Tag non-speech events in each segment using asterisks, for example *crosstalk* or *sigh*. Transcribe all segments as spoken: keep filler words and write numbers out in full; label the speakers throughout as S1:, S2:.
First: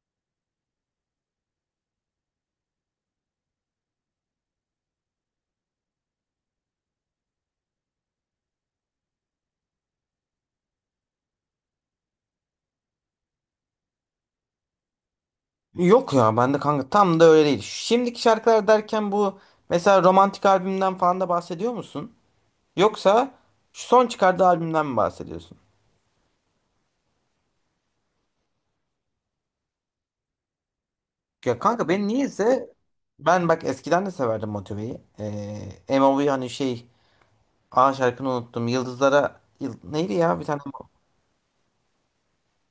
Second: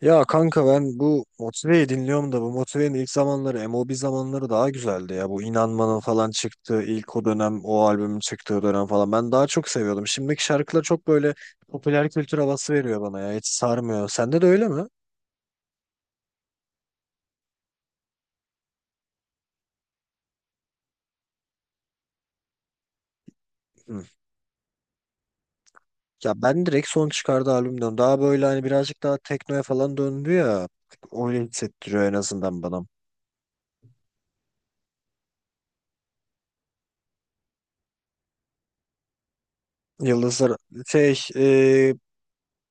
S1: Ya kanka ben bu Motive'yi dinliyorum da bu Motive'nin ilk zamanları M O B zamanları daha güzeldi ya. Bu İnanmanın falan çıktığı ilk o dönem o albümün çıktığı dönem falan ben daha çok seviyordum. Şimdiki şarkılar çok böyle popüler kültür havası veriyor bana ya hiç sarmıyor. Sende de öyle mi?
S2: Yok ya ben de kanka tam da öyle değil. Şimdiki şarkılar derken bu mesela romantik albümden falan da bahsediyor musun? Yoksa şu
S1: Hı.
S2: son çıkardığı albümden mi bahsediyorsun?
S1: Ya ben direkt son çıkardığı albümden daha böyle hani birazcık daha teknoya falan döndü ya. Öyle
S2: Ya kanka
S1: hissettiriyor
S2: ben
S1: en azından
S2: niyeyse
S1: bana.
S2: ben bak eskiden de severdim Motive'yi. Ee, M O V hani şey A şarkını unuttum. Yıldızlara yıl, neydi ya bir
S1: Yıldızlar
S2: tane
S1: şey e,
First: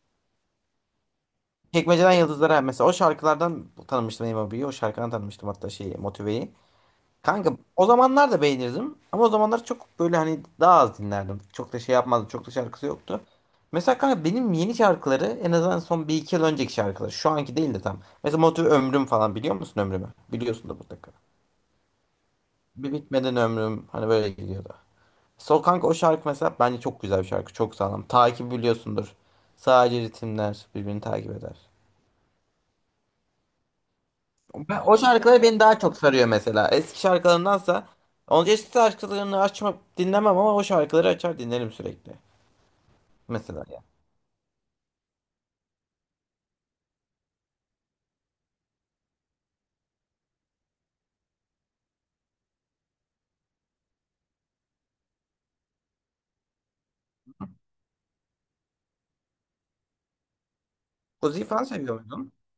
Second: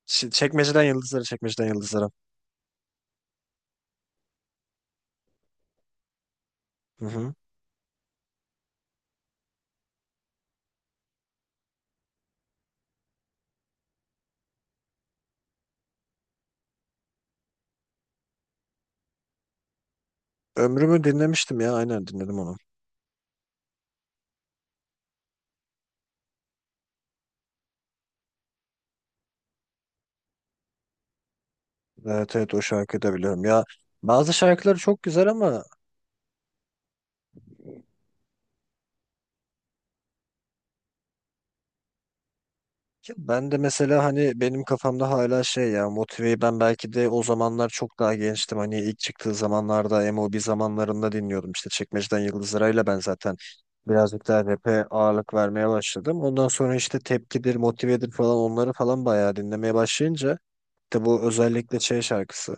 S1: ç- çekmeceden yıldızlara çekmeceden yıldızlara.
S2: Çekmeceden Yıldızlara mesela o şarkılardan tanımıştım M O V'yi. O V'yi. O şarkıdan tanımıştım hatta şeyi Motive'yi.
S1: Hı hı.
S2: Kanka o zamanlar da beğenirdim ama o zamanlar çok böyle hani daha az dinlerdim. Çok da şey yapmazdım. Çok da şarkısı yoktu. Mesela kanka benim yeni şarkıları en azından son bir iki yıl önceki şarkılar. Şu anki değil de tam. Mesela Motive Ömrüm falan biliyor musun Ömrüm'ü? Biliyorsun da
S1: Ömrümü
S2: mutlaka.
S1: dinlemiştim ya aynen dinledim onu.
S2: Bir bitmeden ömrüm hani böyle gidiyordu. Sol kanka o şarkı mesela bence çok güzel bir şarkı. Çok sağlam. Takip biliyorsundur. Sadece ritimler birbirini takip eder.
S1: Evet evet, o şarkıyı da biliyorum. Ya bazı şarkıları
S2: Ben, o
S1: çok güzel
S2: şarkıları beni
S1: ama
S2: daha çok sarıyor mesela. Eski şarkılarındansa onun eski şarkılarını açma dinlemem ama o şarkıları açar dinlerim sürekli.
S1: ya ben de
S2: Mesela ya.
S1: mesela hani benim kafamda hala şey ya Motive'yi ben belki de o zamanlar çok daha gençtim. Hani ilk çıktığı zamanlarda M O B zamanlarında dinliyordum. İşte Çekmeceden Yıldız Ara'yla ben zaten birazcık daha rap'e ağırlık vermeye başladım. Ondan sonra işte Tepkidir, Motive'dir falan onları falan bayağı dinlemeye başlayınca de bu
S2: Uzi'yi falan
S1: özellikle
S2: seviyor
S1: şey
S2: muydun?
S1: şarkısı.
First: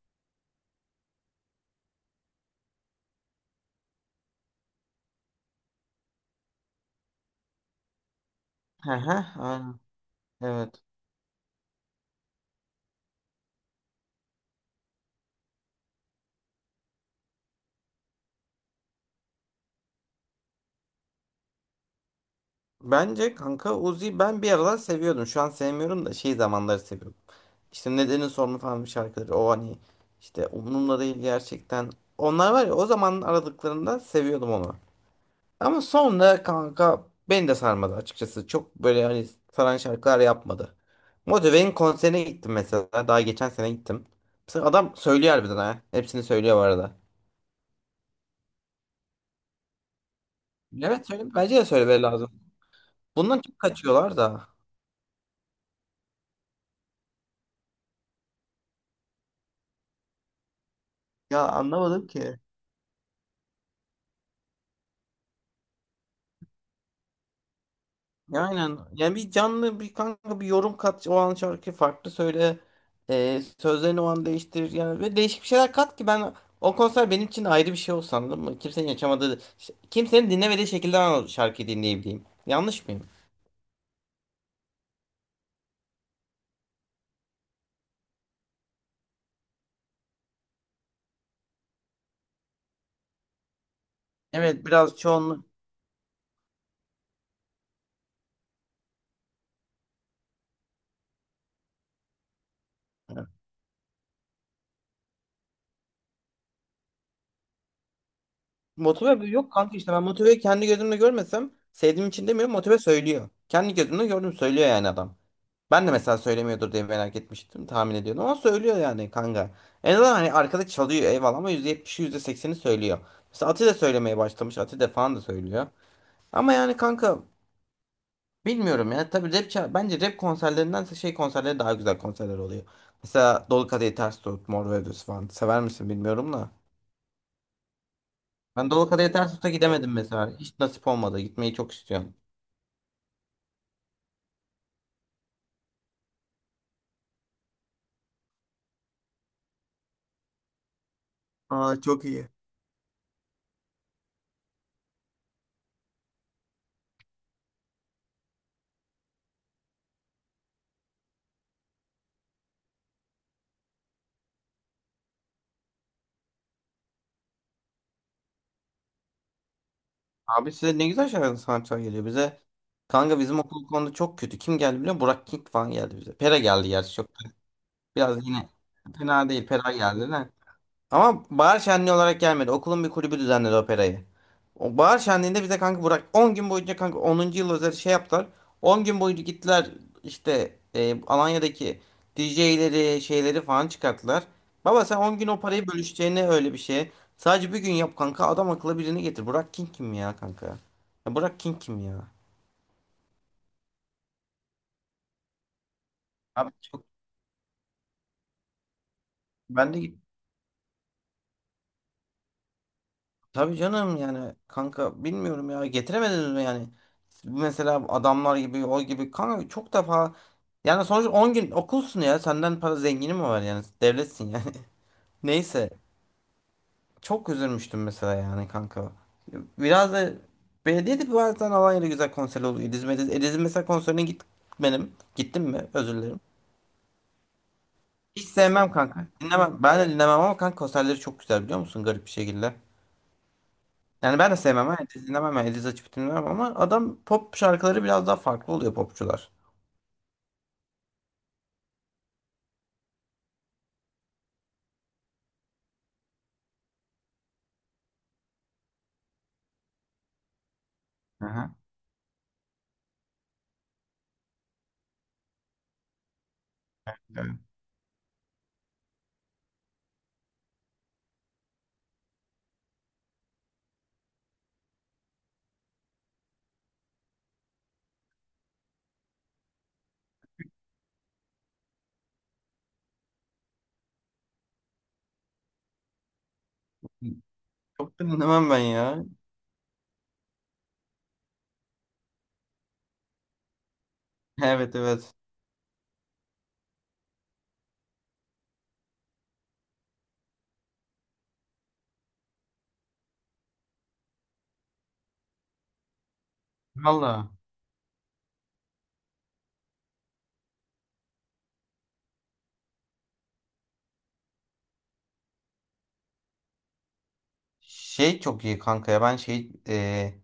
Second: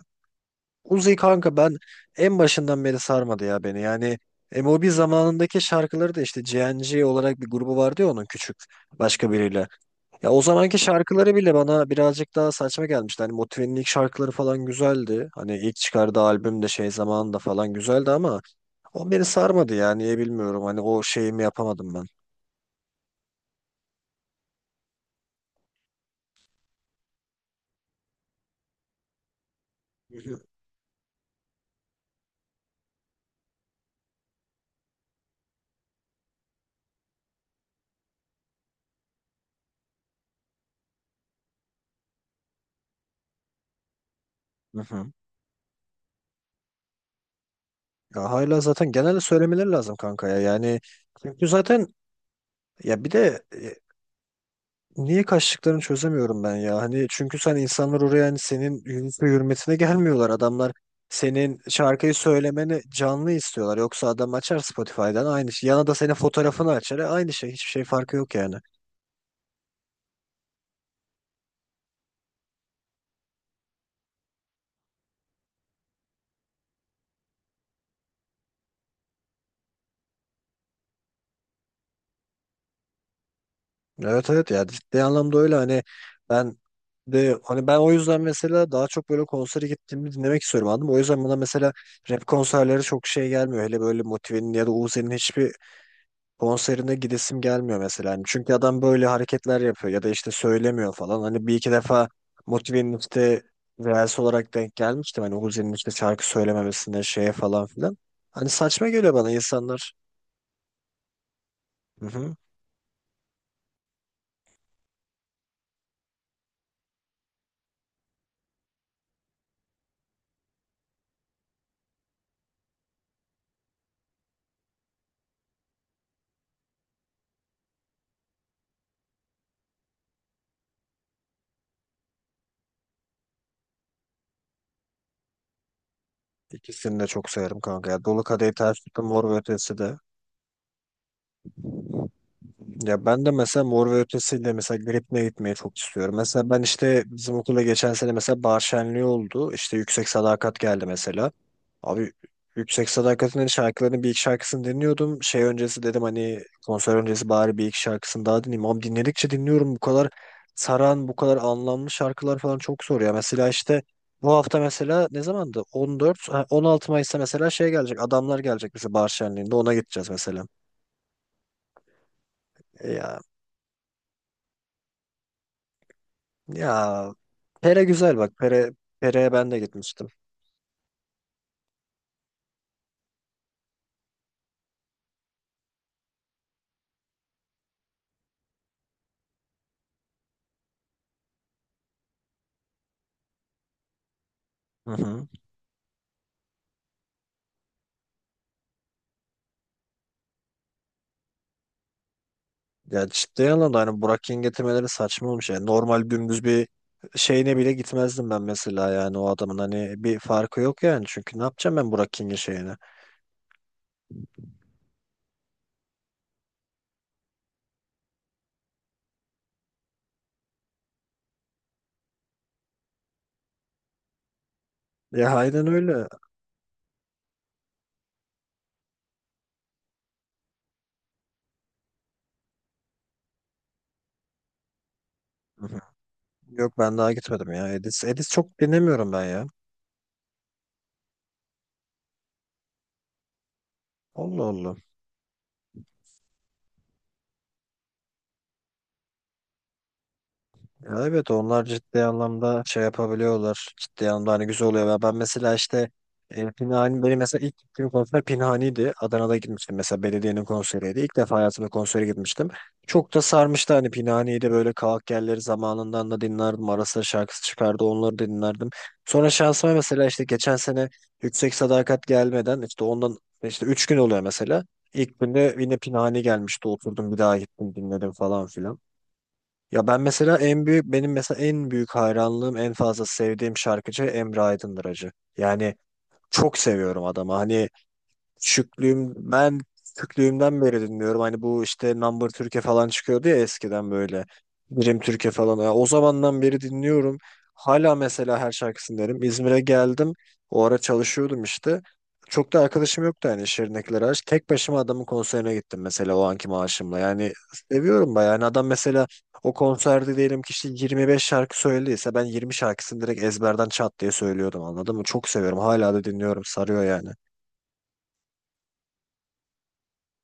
S1: Uzi kanka ben en başından beri sarmadı ya beni. Yani M O B zamanındaki şarkıları da işte G N G olarak bir grubu vardı ya onun küçük
S2: Hı hı,
S1: başka biriyle.
S2: aynen.
S1: Ya o zamanki
S2: Evet.
S1: şarkıları bile bana birazcık daha saçma gelmişti. Hani Motive'nin ilk şarkıları falan güzeldi. Hani ilk çıkardığı albüm de şey zamanında falan güzeldi ama o beni sarmadı ya niye bilmiyorum. Hani o şeyimi yapamadım ben.
S2: Bence kanka Uzi ben bir aralar seviyordum. Şu an sevmiyorum da şey zamanları seviyorum. İşte Nedenin Sorunu falan bir şarkıları. O hani işte
S1: *laughs*
S2: umurumda değil gerçekten. Onlar var ya o zaman aradıklarında seviyordum onu. Ama sonra kanka beni de sarmadı açıkçası. Çok böyle hani saran şarkılar yapmadı. Motive'in konserine gittim mesela. Daha geçen sene gittim. Mesela
S1: Hı
S2: adam
S1: hı. Hı hı.
S2: söylüyor harbiden ha. Hepsini söylüyor bu arada.
S1: Ya hala zaten genelde söylemeleri lazım kanka ya. Yani
S2: Evet söyle.
S1: çünkü
S2: Bence de
S1: zaten
S2: söylemeleri lazım.
S1: ya bir
S2: Bundan
S1: de
S2: çok
S1: e,
S2: kaçıyorlar da.
S1: Niye kaçtıklarını çözemiyorum ben ya. Hani çünkü sen insanlar oraya hani senin yüzüne hürmetine gelmiyorlar. Adamlar
S2: Ya
S1: senin
S2: anlamadım
S1: şarkıyı
S2: ki.
S1: söylemeni canlı istiyorlar. Yoksa adam açar Spotify'dan aynı şey. Yana da senin fotoğrafını açar. E, Aynı şey. Hiçbir şey farkı yok yani.
S2: Aynen. Yani bir canlı bir kanka bir yorum kat. O an şarkı farklı söyle. Ee, sözlerini o an değiştir. Yani ve değişik bir şeyler kat ki ben o konser benim için ayrı bir şey olsun anladın mı? Kimsenin yaşamadığı, kimsenin dinlemediği şekilde ben o şarkıyı dinleyebileyim. Yanlış mıyım?
S1: Evet evet, ya ciddi anlamda öyle hani ben de hani ben o yüzden mesela daha çok böyle konsere gittiğimde dinlemek istiyorum, anladın mı? O yüzden bana mesela rap konserleri çok şey gelmiyor. Hele böyle Motive'nin ya
S2: Evet
S1: da
S2: biraz
S1: Uzi'nin
S2: çoğunluk.
S1: hiçbir konserine gidesim gelmiyor mesela. Hani çünkü adam böyle hareketler yapıyor ya da işte söylemiyor falan. Hani bir iki defa Motive'nin
S2: Evet.
S1: işte reels olarak denk gelmiştim. Hani Uzi'nin işte şarkı söylememesine şeye falan filan. Hani saçma geliyor
S2: Motive
S1: bana
S2: yok kanka işte
S1: insanlar.
S2: ben motive kendi gözümle görmesem
S1: Hı
S2: sevdiğim için
S1: hı.
S2: demiyorum motive söylüyor. Kendi gözümle gördüm söylüyor yani adam. Ben de mesela söylemiyordur diye merak etmiştim. Tahmin ediyordum ama söylüyor yani kanka. En azından hani arkada çalıyor eyvallah ama yüzde yetmişi yüzde sekseni söylüyor. Mesela Ati de söylemeye başlamış. Ati de falan da söylüyor. Ama yani kanka bilmiyorum ya. Tabii rap ça- bence rap konserlerinden şey konserleri daha güzel konserler oluyor. Mesela Dolu Kadehi Ters Tut, Mor ve Ötesi falan. Sever misin bilmiyorum da.
S1: İkisini de çok severim kanka. Ya. Dolu Kadehi
S2: Ben
S1: Ters
S2: Dolu
S1: Tutun,
S2: Kadehi
S1: Mor
S2: Ters
S1: ve
S2: Tut'a
S1: Ötesi
S2: gidemedim
S1: de.
S2: mesela. Hiç nasip olmadı. Gitmeyi çok istiyorum.
S1: Ya ben de mesela Mor ve Ötesi'yle mesela Gripne gitmeyi çok istiyorum. Mesela ben işte bizim okula geçen sene mesela bahar şenliği oldu. İşte Yüksek Sadakat geldi mesela.
S2: Aa çok
S1: Abi
S2: iyi.
S1: Yüksek Sadakat'ın hani şarkılarının bir iki şarkısını dinliyordum. Şey öncesi dedim hani konser öncesi bari bir iki şarkısını daha dinleyeyim. Ama dinledikçe dinliyorum, bu kadar saran, bu kadar anlamlı şarkılar falan çok zor ya. Mesela işte bu hafta mesela ne zamandı? on dört, ha, on altı Mayıs'ta mesela şey gelecek. Adamlar gelecek mesela bahar şenliğinde ona gideceğiz mesela.
S2: Abi size ne güzel şeyler sanatçılar geliyor bize. Kanka
S1: Ya
S2: bizim okul bu konuda çok kötü. Kim geldi biliyor musun? Burak King falan geldi bize. Pera geldi gerçi çok.
S1: ya Pere güzel
S2: Biraz
S1: bak.
S2: yine
S1: Pere,
S2: fena
S1: Pere'ye
S2: değil.
S1: ben de
S2: Pera
S1: gitmiştim.
S2: geldi. Ama bahar şenliği olarak gelmedi. Okulun bir kulübü düzenledi operayı. O bahar şenliğinde bize kanka Burak on gün boyunca kanka onuncu yıl özel şey yaptılar. On gün boyunca gittiler işte e, Alanya'daki D J'leri şeyleri falan çıkarttılar. Baba
S1: Hı
S2: sen on gün
S1: hı.
S2: o parayı bölüşeceğine öyle bir şey. Sadece bir gün yap kanka adam akıllı birini getir. Burak King kim ya kanka? Ya Burak King kim ya?
S1: Ya ciddi anlamda hani Burak Yıldırım getirmeleri saçma olmuş. Yani normal dümdüz
S2: Abi
S1: bir
S2: çok
S1: şeyine bile gitmezdim ben mesela, yani o adamın
S2: ben de
S1: hani
S2: git.
S1: bir farkı yok yani. Çünkü ne yapacağım ben Burak King'in şeyine?
S2: Tabii canım yani kanka bilmiyorum ya getiremediniz mi yani? Mesela adamlar gibi o gibi kanka çok defa. Yani sonuç on gün okulsun ya. Senden para zengini mi var yani? Devletsin yani. *laughs*
S1: Ya aynen
S2: Neyse.
S1: öyle. Hı
S2: Çok üzülmüştüm mesela yani kanka. Biraz da belediye de bazen Alanya'da güzel konser oluyor. İdizim, İdiz, İdiz'in mesela konserine git benim. Gittim mi?
S1: hı.
S2: Özür dilerim.
S1: Yok, ben daha gitmedim ya. Edis,
S2: Hiç
S1: Edis çok
S2: sevmem kanka.
S1: dinlemiyorum ben ya.
S2: Dinlemem. Ben de dinlemem ama kanka konserleri çok güzel biliyor musun? Garip bir şekilde. Yani ben de
S1: Allah
S2: sevmem
S1: Allah.
S2: ha. İdiz dinlemem. Yani İdiz açıp dinlemem ama adam pop şarkıları biraz daha farklı oluyor popçular.
S1: Ya evet, onlar ciddi anlamda şey yapabiliyorlar. Ciddi anlamda hani güzel oluyor. Ya ben mesela işte e, Pinhani, benim mesela ilk gittiğim konser Pinhani'ydi. Adana'da gitmiştim mesela, belediyenin konseriydi. İlk defa
S2: Aha.
S1: hayatımda konsere gitmiştim. Çok da sarmıştı hani, pinhaniydi, böyle kavak yerleri zamanından da dinlerdim. Ara sıra şarkısı çıkardı, onları da dinlerdim. Sonra şansıma mesela işte geçen sene Yüksek Sadakat gelmeden işte ondan işte üç gün oluyor mesela. İlk günde yine Pinhani gelmişti, oturdum bir daha gittim dinledim falan filan. Ya ben mesela en büyük, benim mesela en büyük hayranlığım, en fazla sevdiğim şarkıcı Emre Aydındır. Yani çok seviyorum adamı. Hani
S2: Çok da dinlemem ben ya.
S1: Küçüklüğüm ben küçüklüğümden beri dinliyorum. Hani bu işte Number Türkiye falan çıkıyordu ya eskiden böyle.
S2: *laughs* Evet
S1: Birim
S2: evet.
S1: Türkiye falan. Ya o zamandan beri dinliyorum. Hala mesela her şarkısını derim. İzmir'e geldim. O ara çalışıyordum işte. Çok da arkadaşım yoktu yani, şirinlikleri aç. Tek başıma adamın konserine gittim mesela o anki maaşımla.
S2: Valla.
S1: Yani seviyorum bayağı. Yani adam mesela o konserde diyelim ki işte yirmi beş şarkı söylediyse ben yirmi şarkısını direkt ezberden çat diye söylüyordum, anladın mı? Çok seviyorum. Hala da dinliyorum. Sarıyor yani.
S2: Şey çok iyi kanka ya ben şey e,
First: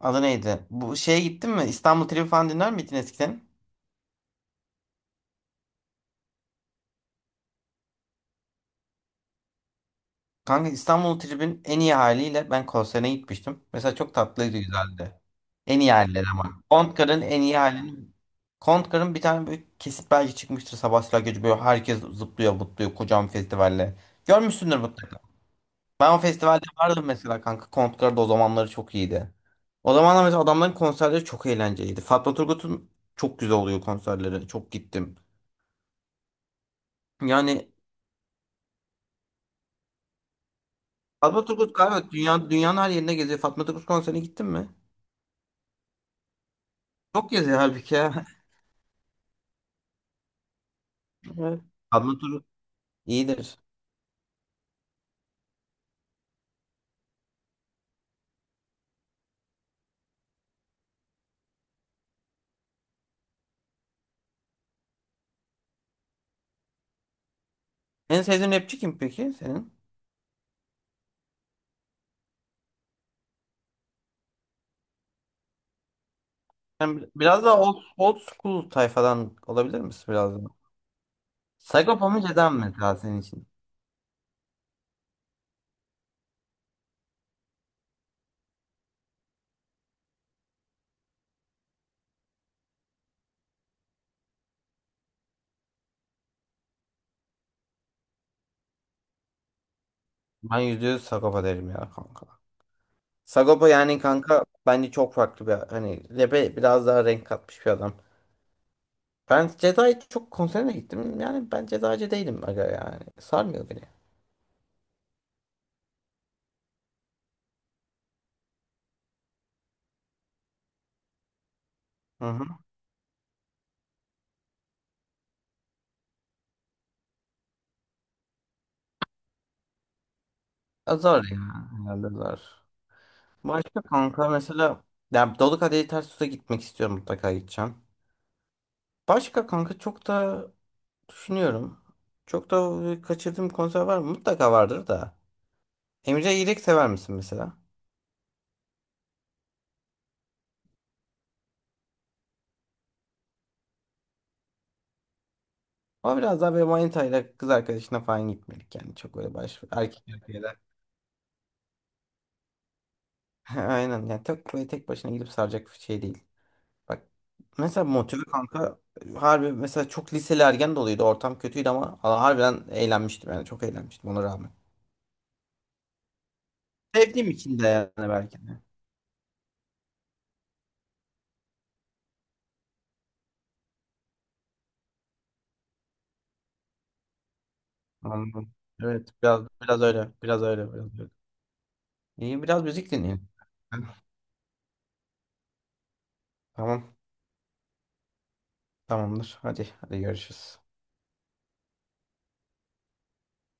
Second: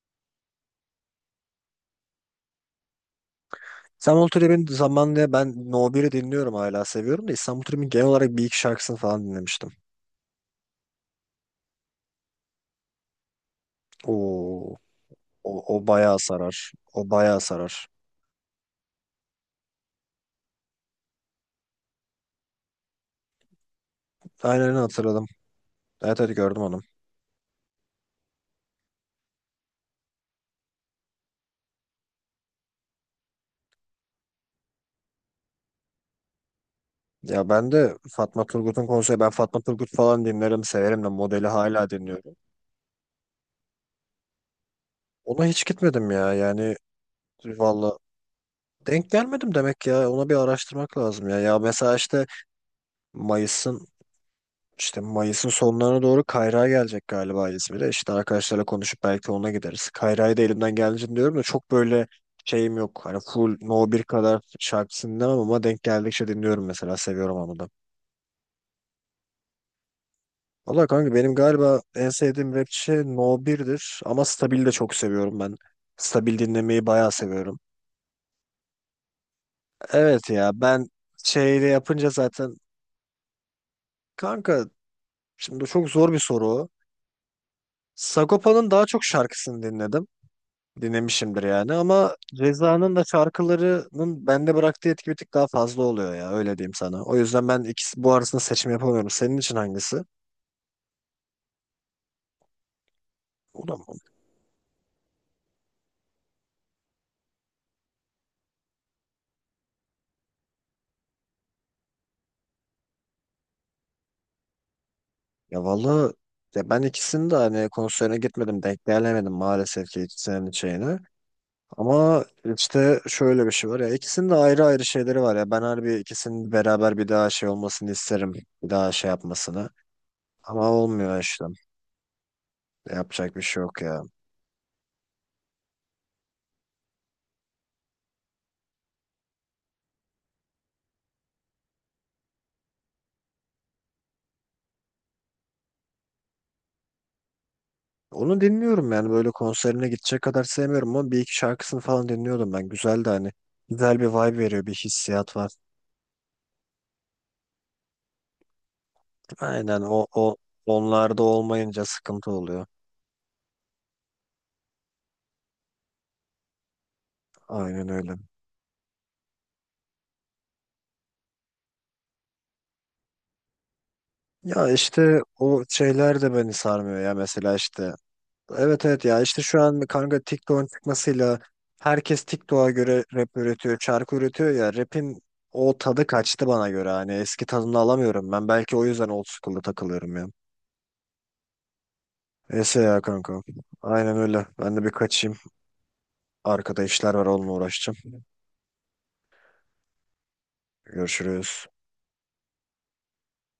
S2: adı neydi? Bu şeye gittin mi? İstanbul Tribi falan dinler miydin eskiden?
S1: İstanbul Trip'in zamanında ben No biri dinliyorum, hala seviyorum da, İstanbul Trip'in genel olarak bir iki şarkısını falan dinlemiştim.
S2: Kanka İstanbul Tribi'nin en iyi haliyle ben konserine gitmiştim. Mesela çok tatlıydı
S1: Oo,
S2: güzeldi.
S1: o,
S2: En
S1: o
S2: iyi
S1: bayağı
S2: halleri ama.
S1: sarar. O
S2: Kontkar'ın
S1: bayağı
S2: en iyi
S1: sarar.
S2: halini. Kontkar'ın bir tane böyle kesit belge çıkmıştır Sabahattin Gece böyle herkes zıplıyor butluyor kocaman festivalle.
S1: Aynen
S2: Görmüşsündür
S1: öyle,
S2: mutlaka.
S1: hatırladım.
S2: Ben o
S1: Evet evet, gördüm
S2: festivalde
S1: onu.
S2: vardım mesela kanka. Kontkar da o zamanları çok iyiydi. O zamanlar mesela adamların konserleri çok eğlenceliydi. Fatma Turgut'un çok güzel oluyor konserleri. Çok gittim.
S1: Ya
S2: Yani
S1: ben de Fatma Turgut'un konseri, ben Fatma Turgut falan dinlerim severim de,
S2: Fatma
S1: modeli
S2: Turgut
S1: hala
S2: galiba
S1: dinliyorum.
S2: dünya, dünyanın her yerine geziyor. Fatma Turgut konserine gittin mi?
S1: Ona hiç gitmedim ya, yani
S2: Çok geziyor halbuki
S1: valla
S2: ya.
S1: denk gelmedim demek, ya ona bir araştırmak lazım
S2: *laughs*
S1: ya. Ya
S2: Evet.
S1: mesela
S2: Fatma
S1: işte
S2: Turgut iyidir.
S1: Mayıs'ın İşte Mayıs'ın sonlarına doğru Kayra'ya gelecek galiba, İzmir'e. İşte arkadaşlarla konuşup belki ona gideriz. Kayra'yı da elimden geldiğince diyorum da çok böyle şeyim yok. Hani full No bir kadar şarkısını dinlemem ama denk geldikçe dinliyorum mesela. Seviyorum onu da.
S2: En sevdiğin rapçi kim peki senin?
S1: Valla kanka benim galiba en sevdiğim rapçi No birdir ama Stabil'i de çok seviyorum ben. Stabil dinlemeyi
S2: Sen bi-
S1: bayağı
S2: biraz
S1: seviyorum.
S2: daha old, old school tayfadan olabilir misin
S1: Evet
S2: biraz daha?
S1: ya, ben şeyle
S2: Sagopa
S1: yapınca
S2: mı Ceza
S1: zaten
S2: mı mesela senin için?
S1: kanka, şimdi çok zor bir soru o. Sagopa'nın daha çok şarkısını dinledim. Dinlemişimdir yani, ama Ceza'nın da şarkılarının bende bıraktığı etki bir tık daha fazla oluyor ya, öyle diyeyim sana. O yüzden ben ikisi bu arasında seçim yapamıyorum. Senin için hangisi?
S2: Ben yüzde yüz Sagopa derim ya kanka.
S1: O
S2: Sagopa
S1: da mı?
S2: yani kanka bence çok farklı bir hani rap'e biraz daha renk katmış bir adam. Ben Jedi çok konserine gittim. Yani ben Jedi'cı değilim aga yani. Sarmıyor beni.
S1: Ya vallahi, ya ben ikisini de hani konserine gitmedim, denk gelemedim maalesef ki ikisinin şeyini.
S2: Hı
S1: Ama
S2: hı.
S1: işte şöyle bir şey var ya, ikisinin de ayrı ayrı şeyleri var ya, ben harbi ikisinin beraber bir daha şey olmasını isterim. Bir daha şey yapmasını. Ama olmuyor
S2: Azar ya.
S1: işte.
S2: Herhalde azar.
S1: Yapacak bir şey
S2: Başka
S1: yok ya.
S2: kanka mesela yani Dolu Kadehi Ters Tut'a gitmek istiyorum mutlaka gideceğim. Başka kanka çok da düşünüyorum. Çok da kaçırdığım konser var mı? Mutlaka vardır da. Emre İrek sever misin mesela?
S1: Onu dinliyorum yani, böyle konserine gidecek kadar sevmiyorum ama bir iki şarkısını falan dinliyordum ben. Güzel de hani, güzel bir vibe veriyor, bir hissiyat var.
S2: Ama biraz daha böyle manitayla kız arkadaşına falan gitmedik yani. Çok böyle baş
S1: Aynen
S2: erkek
S1: o o
S2: erkeğe.
S1: onlarda olmayınca sıkıntı oluyor.
S2: *laughs* He, aynen yani tek böyle tek başına gidip saracak bir şey değil. Bak mesela
S1: Aynen öyle.
S2: motive kanka harbi mesela çok liseli ergen doluydu ortam kötüydü ama ha- harbiden eğlenmiştim yani çok eğlenmiştim ona rağmen.
S1: Ya işte o şeyler de beni sarmıyor ya
S2: Sevdiğim
S1: mesela
S2: için de
S1: işte.
S2: yani belki de.
S1: Evet evet, ya işte şu an kanka TikTok'un çıkmasıyla herkes TikTok'a göre rap üretiyor, şarkı üretiyor ya, rap'in o tadı kaçtı bana göre, hani eski tadını alamıyorum ben.
S2: Anladım.
S1: Belki o
S2: Evet
S1: yüzden old
S2: biraz
S1: school'da
S2: biraz öyle
S1: takılıyorum ya.
S2: biraz öyle biraz öyle. İyi biraz
S1: Neyse
S2: müzik
S1: ya
S2: dinleyelim.
S1: kanka.
S2: *laughs*
S1: Aynen öyle. Ben de bir kaçayım. Arkada
S2: Tamam
S1: işler var, onunla uğraşacağım.
S2: tamamdır hadi hadi görüşürüz.
S1: Görüşürüz.